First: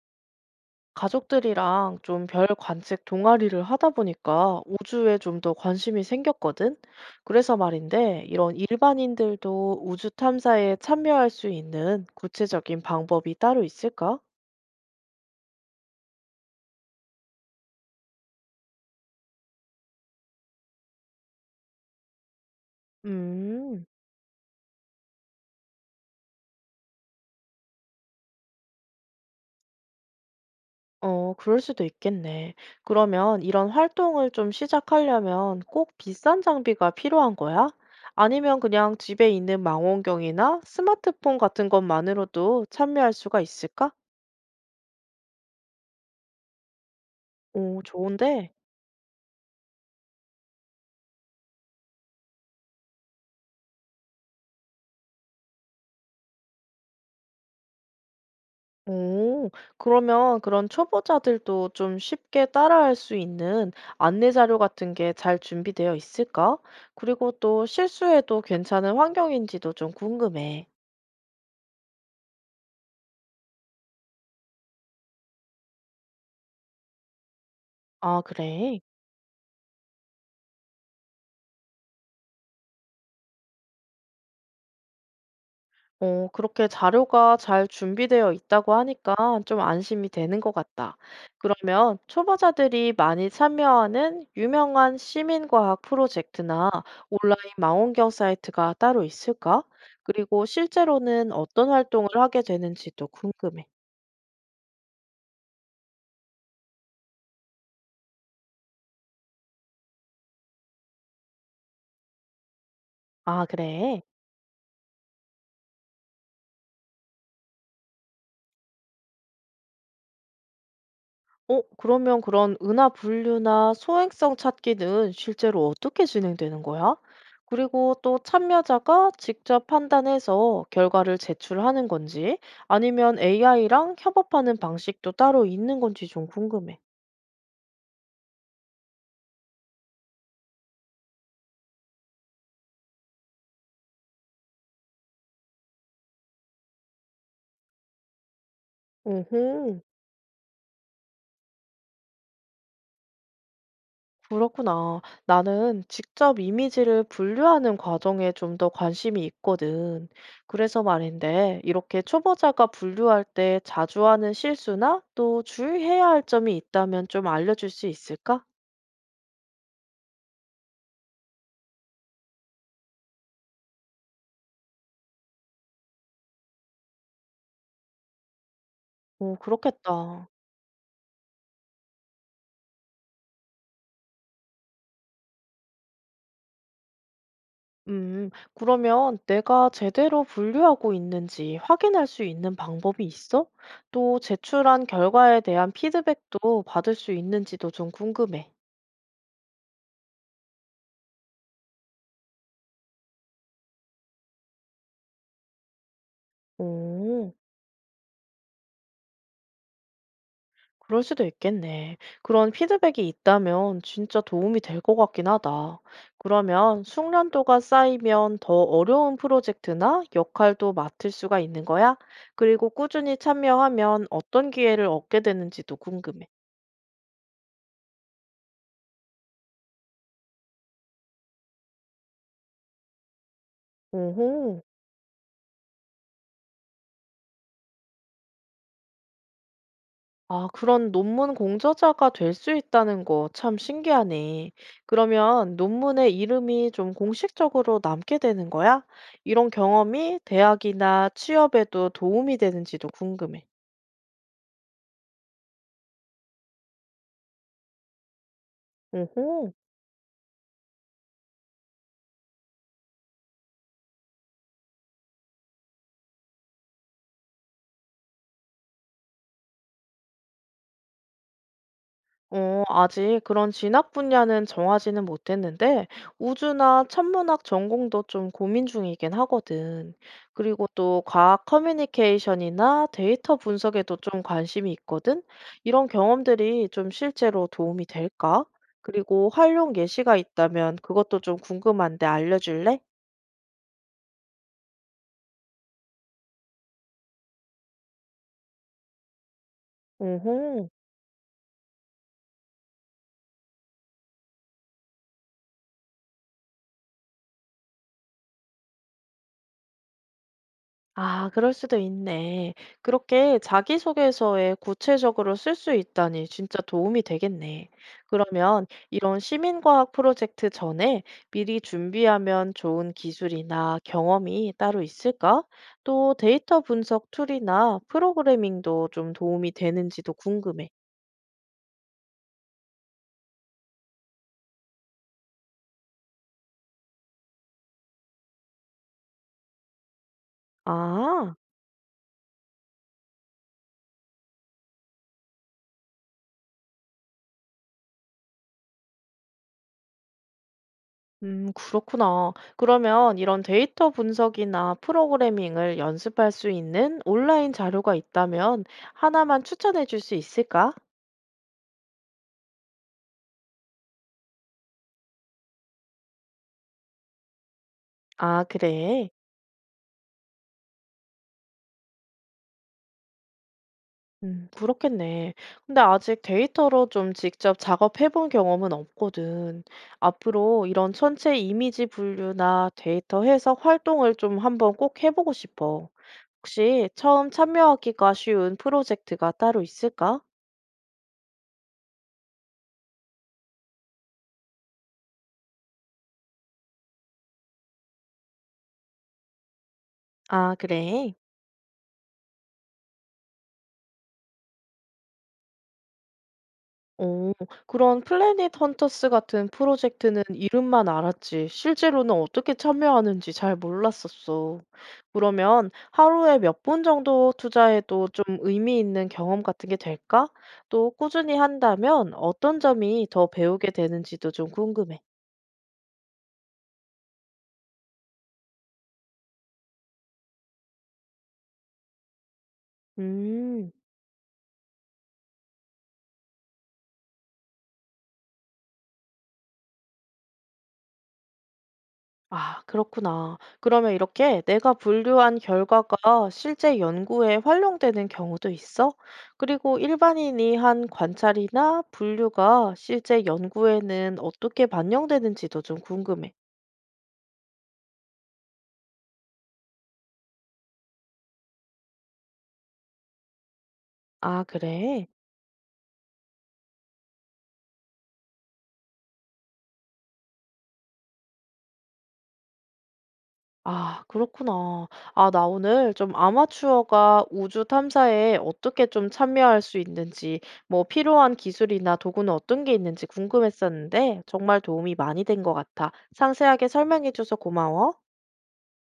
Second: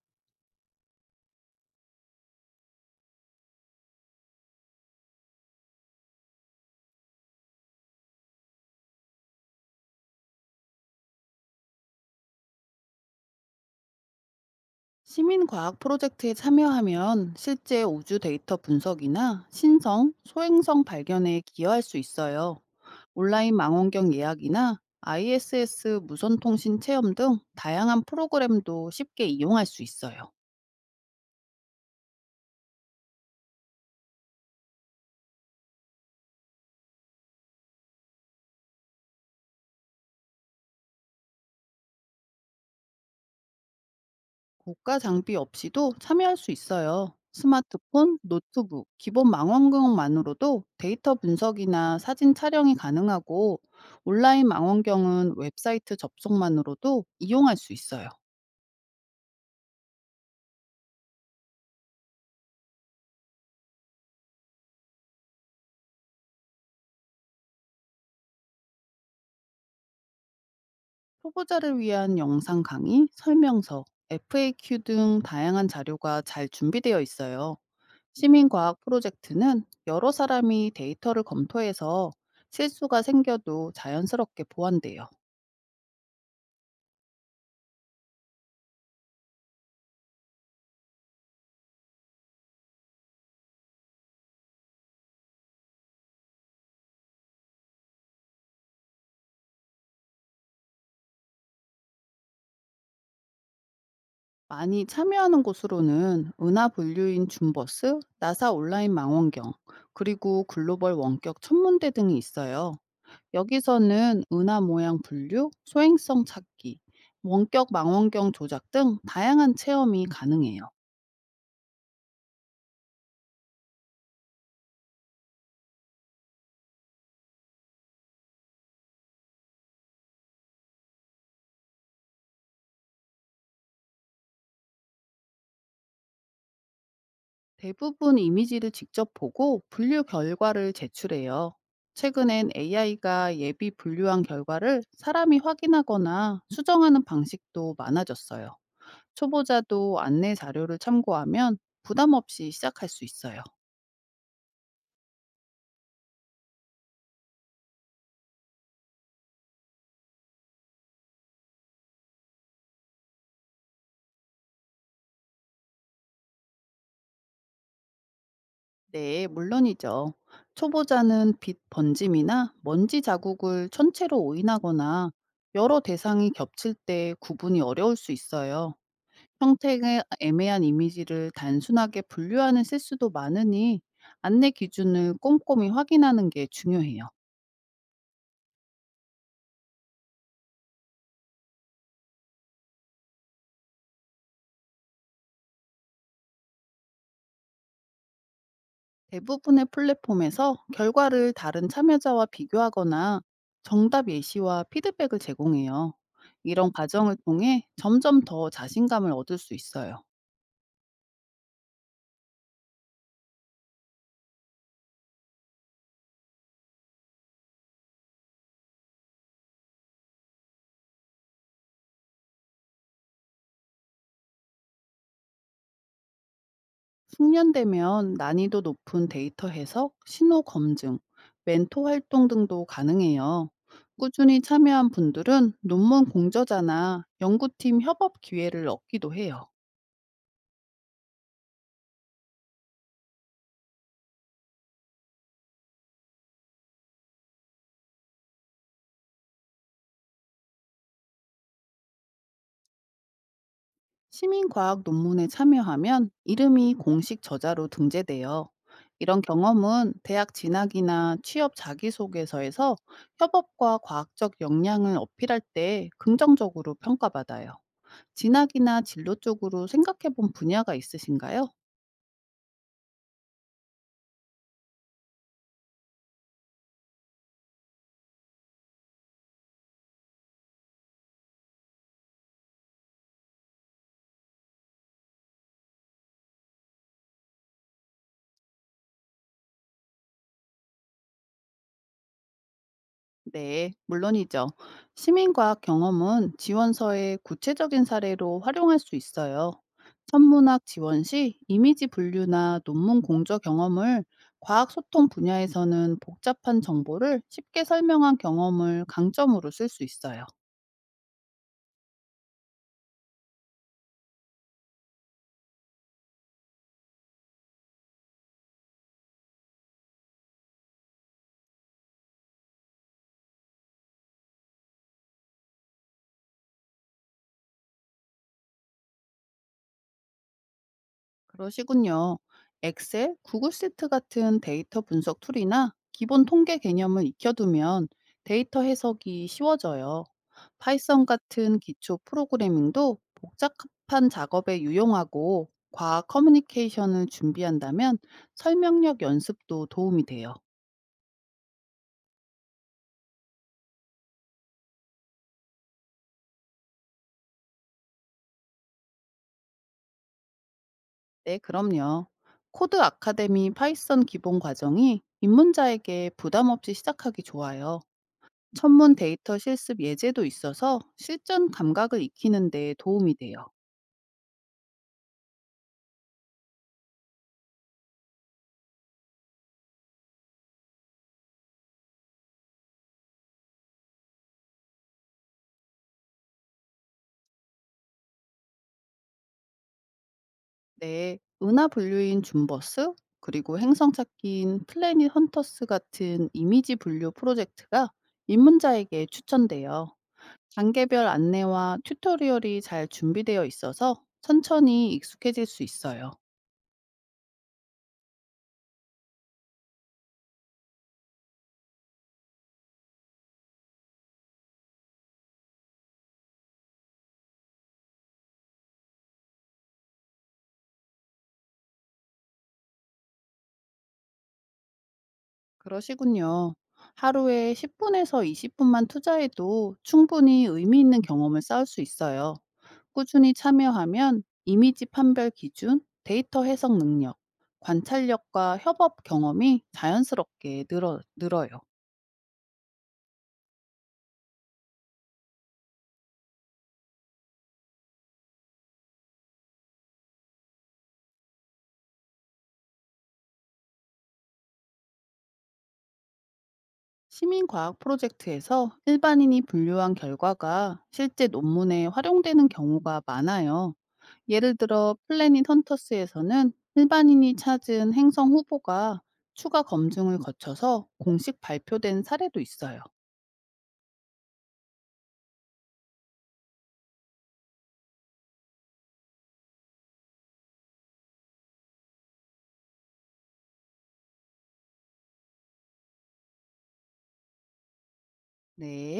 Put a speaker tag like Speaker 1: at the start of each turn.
Speaker 1: 가족들이랑 좀 별 관측 동아리를 하다 보니까 우주에 좀 더 관심이 생겼거든. 그래서 말인데, 이런 일반인들도 우주 탐사에 참여할 수 있는 구체적인 방법이 따로 있을까?
Speaker 2: 시민과학 프로젝트에 참여하면 실제 우주 데이터 분석이나 신성, 소행성 발견에 기여할 수 있어요. 온라인
Speaker 1: 음,
Speaker 2: 망원경 예약이나 ISS 무선통신 체험 등 다양한 프로그램도 쉽게 이용할 수 있어요.
Speaker 1: 그럴 수도 있겠네. 그러면 이런 활동을 좀 시작하려면 꼭 비싼 장비가 필요한 거야? 아니면 그냥 집에 있는 망원경이나 스마트폰 같은 것만으로도 참여할 수가 있을까?
Speaker 2: 고가 장비 없이도 참여할 수 있어요.
Speaker 1: 오,
Speaker 2: 스마트폰,
Speaker 1: 좋은데?
Speaker 2: 노트북, 기본 망원경만으로도 데이터 분석이나 사진 촬영이 가능하고 온라인 망원경은 웹사이트 접속만으로도 이용할 수 있어요.
Speaker 1: 오, 그러면 그런 초보자들도 좀 쉽게 따라할 수 있는 안내 자료 같은 게 잘 준비되어 있을까? 그리고 또 실수해도 괜찮은 환경인지도 좀 궁금해.
Speaker 2: 초보자를 위한 영상 강의, 설명서, FAQ 등 다양한 자료가 잘 준비되어 있어요.
Speaker 1: 아, 그래?
Speaker 2: 시민과학 프로젝트는 여러 사람이 데이터를 검토해서 실수가 생겨도 자연스럽게 보완돼요.
Speaker 1: 어, 그렇게 자료가 잘 준비되어 있다고 하니까 좀 안심이 되는 것 같다. 그러면 초보자들이 많이 참여하는 유명한 시민과학 프로젝트나 온라인 망원경 사이트가 따로 있을까? 그리고 실제로는 어떤 활동을 하게 되는지도 궁금해.
Speaker 2: 많이 참여하는 곳으로는 은하 분류인 줌버스, 나사 온라인 망원경, 그리고 글로벌 원격 천문대 등이 있어요.
Speaker 1: 아, 그래.
Speaker 2: 여기서는 은하 모양 분류, 소행성 찾기, 원격 망원경 조작 등 다양한 체험이 가능해요.
Speaker 1: 어, 그러면 그런 은하 분류나 소행성 찾기는 실제로 어떻게 진행되는 거야? 그리고 또 참여자가 직접 판단해서 결과를 제출하는 건지, 아니면 AI랑 협업하는 방식도 따로 있는 건지 좀 궁금해.
Speaker 2: 대부분 이미지를 직접 보고 분류 결과를 제출해요. 최근엔 AI가 예비 분류한 결과를 사람이 확인하거나 수정하는 방식도 많아졌어요.
Speaker 1: 오호.
Speaker 2: 초보자도 안내 자료를 참고하면 부담 없이 시작할 수 있어요.
Speaker 1: 그렇구나. 나는 직접 이미지를 분류하는 과정에 좀 더 관심이 있거든. 그래서 말인데, 이렇게 초보자가 분류할 때 자주 하는 실수나 또 주의해야 할 점이 있다면 좀 알려줄 수 있을까?
Speaker 2: 네, 물론이죠. 초보자는 빛 번짐이나 먼지 자국을 천체로 오인하거나 여러 대상이 겹칠 때 구분이 어려울 수 있어요.
Speaker 1: 오,
Speaker 2: 평택의
Speaker 1: 그렇겠다.
Speaker 2: 애매한 이미지를 단순하게 분류하는 실수도 많으니 안내 기준을 꼼꼼히 확인하는 게 중요해요.
Speaker 1: 그러면 내가 제대로 분류하고 있는지 확인할 수 있는 방법이 있어? 또 제출한 결과에 대한 피드백도 받을 수 있는지도 좀 궁금해.
Speaker 2: 대부분의 플랫폼에서 결과를 다른 참여자와 비교하거나 정답 예시와 피드백을 제공해요. 이런 과정을
Speaker 1: 오.
Speaker 2: 통해 점점 더 자신감을 얻을 수 있어요.
Speaker 1: 그럴 수도 있겠네. 그런 피드백이 있다면 진짜 도움이 될 것 같긴 하다. 그러면 숙련도가 쌓이면 더 어려운 프로젝트나 역할도 맡을 수가 있는 거야? 그리고 꾸준히 참여하면 어떤 기회를 얻게 되는지도 궁금해.
Speaker 2: 숙련되면 난이도 높은 데이터 해석, 신호 검증, 멘토 활동 등도 가능해요. 꾸준히
Speaker 1: 오호.
Speaker 2: 참여한 분들은 논문 공저자나 연구팀 협업 기회를 얻기도 해요.
Speaker 1: 아, 그런 논문 공저자가 될 수 있다는 거 참 신기하네. 그러면 논문의 이름이 좀 공식적으로 남게 되는 거야? 이런 경험이 대학이나 취업에도 도움이 되는지도 궁금해.
Speaker 2: 시민과학 논문에 참여하면 이름이 공식 저자로 등재돼요. 이런
Speaker 1: 오호.
Speaker 2: 경험은 대학 진학이나 취업 자기소개서에서 협업과 과학적 역량을 어필할 때 긍정적으로 평가받아요. 진학이나 진로 쪽으로 생각해 본 분야가 있으신가요?
Speaker 1: 어, 아직 그런 진학 분야는 정하지는 못했는데, 우주나 천문학 전공도 좀 고민 중이긴 하거든. 그리고 또 과학 커뮤니케이션이나 데이터 분석에도 좀 관심이 있거든. 이런 경험들이 좀 실제로 도움이 될까? 그리고 활용 예시가 있다면 그것도 좀 궁금한데 알려줄래?
Speaker 2: 네, 물론이죠. 시민과학 경험은 지원서의 구체적인 사례로 활용할 수 있어요. 천문학
Speaker 1: 오호.
Speaker 2: 지원 시 이미지 분류나 논문 공저 경험을 과학 소통 분야에서는 복잡한 정보를 쉽게 설명한 경험을 강점으로 쓸 수 있어요.
Speaker 1: 아, 그럴 수도 있네. 그렇게 자기소개서에 구체적으로 쓸 수 있다니 진짜 도움이 되겠네. 그러면 이런 시민과학 프로젝트 전에 미리 준비하면 좋은 기술이나 경험이 따로 있을까? 또 데이터 분석 툴이나 프로그래밍도 좀 도움이 되는지도 궁금해.
Speaker 2: 그러시군요. 엑셀, 구글 시트 같은 데이터 분석 툴이나 기본 통계 개념을 익혀두면 데이터 해석이 쉬워져요. 파이썬
Speaker 1: 아.
Speaker 2: 같은 기초 프로그래밍도 복잡한 작업에 유용하고 과학 커뮤니케이션을 준비한다면 설명력 연습도 도움이 돼요.
Speaker 1: 그렇구나. 그러면 이런 데이터 분석이나 프로그래밍을 연습할 수 있는 온라인 자료가 있다면 하나만 추천해 줄 수 있을까?
Speaker 2: 네, 그럼요. 코드 아카데미 파이썬 기본 과정이 입문자에게 부담 없이 시작하기 좋아요.
Speaker 1: 아,
Speaker 2: 천문
Speaker 1: 그래.
Speaker 2: 데이터 실습 예제도 있어서 실전 감각을 익히는 데 도움이 돼요.
Speaker 1: 그렇겠네. 근데 아직 데이터로 좀 직접 작업해 본 경험은 없거든. 앞으로 이런 천체 이미지 분류나 데이터 해석 활동을 좀 한번 꼭 해보고 싶어. 혹시 처음 참여하기가 쉬운 프로젝트가 따로 있을까?
Speaker 2: 네, 은하 분류인 줌버스 그리고 행성 찾기인 플래닛 헌터스 같은 이미지 분류 프로젝트가 입문자에게 추천돼요.
Speaker 1: 아,
Speaker 2: 단계별
Speaker 1: 그래.
Speaker 2: 안내와 튜토리얼이 잘 준비되어 있어서 천천히 익숙해질 수 있어요.
Speaker 1: 오, 그런 플래닛 헌터스 같은 프로젝트는 이름만 알았지, 실제로는 어떻게 참여하는지 잘 몰랐었어. 그러면 하루에 몇 분 정도 투자해도 좀 의미 있는 경험 같은 게 될까? 또 꾸준히 한다면 어떤 점이 더 배우게 되는지도 좀 궁금해.
Speaker 2: 그러시군요. 하루에 10분에서 20분만 투자해도 충분히 의미 있는 경험을 쌓을 수 있어요. 꾸준히
Speaker 1: 음.
Speaker 2: 참여하면 이미지 판별 기준, 데이터 해석 능력, 관찰력과 협업 경험이 자연스럽게 늘어요.
Speaker 1: 아, 그렇구나. 그러면 이렇게 내가 분류한 결과가 실제 연구에 활용되는 경우도 있어? 그리고 일반인이 한 관찰이나 분류가 실제 연구에는 어떻게 반영되는지도 좀 궁금해.
Speaker 2: 시민과학 프로젝트에서 일반인이 분류한 결과가 실제 논문에 활용되는 경우가 많아요.
Speaker 1: 아,
Speaker 2: 예를 들어
Speaker 1: 그래?
Speaker 2: 플래닛 헌터스에서는 일반인이 찾은 행성 후보가 추가 검증을 거쳐서 공식 발표된 사례도 있어요.
Speaker 1: 아, 그렇구나. 아, 나 오늘 좀 아마추어가 우주 탐사에 어떻게 좀 참여할 수 있는지, 뭐 필요한 기술이나 도구는 어떤 게 있는지 궁금했었는데 정말 도움이 많이 된 것 같아. 상세하게 설명해줘서 고마워.
Speaker 2: 네.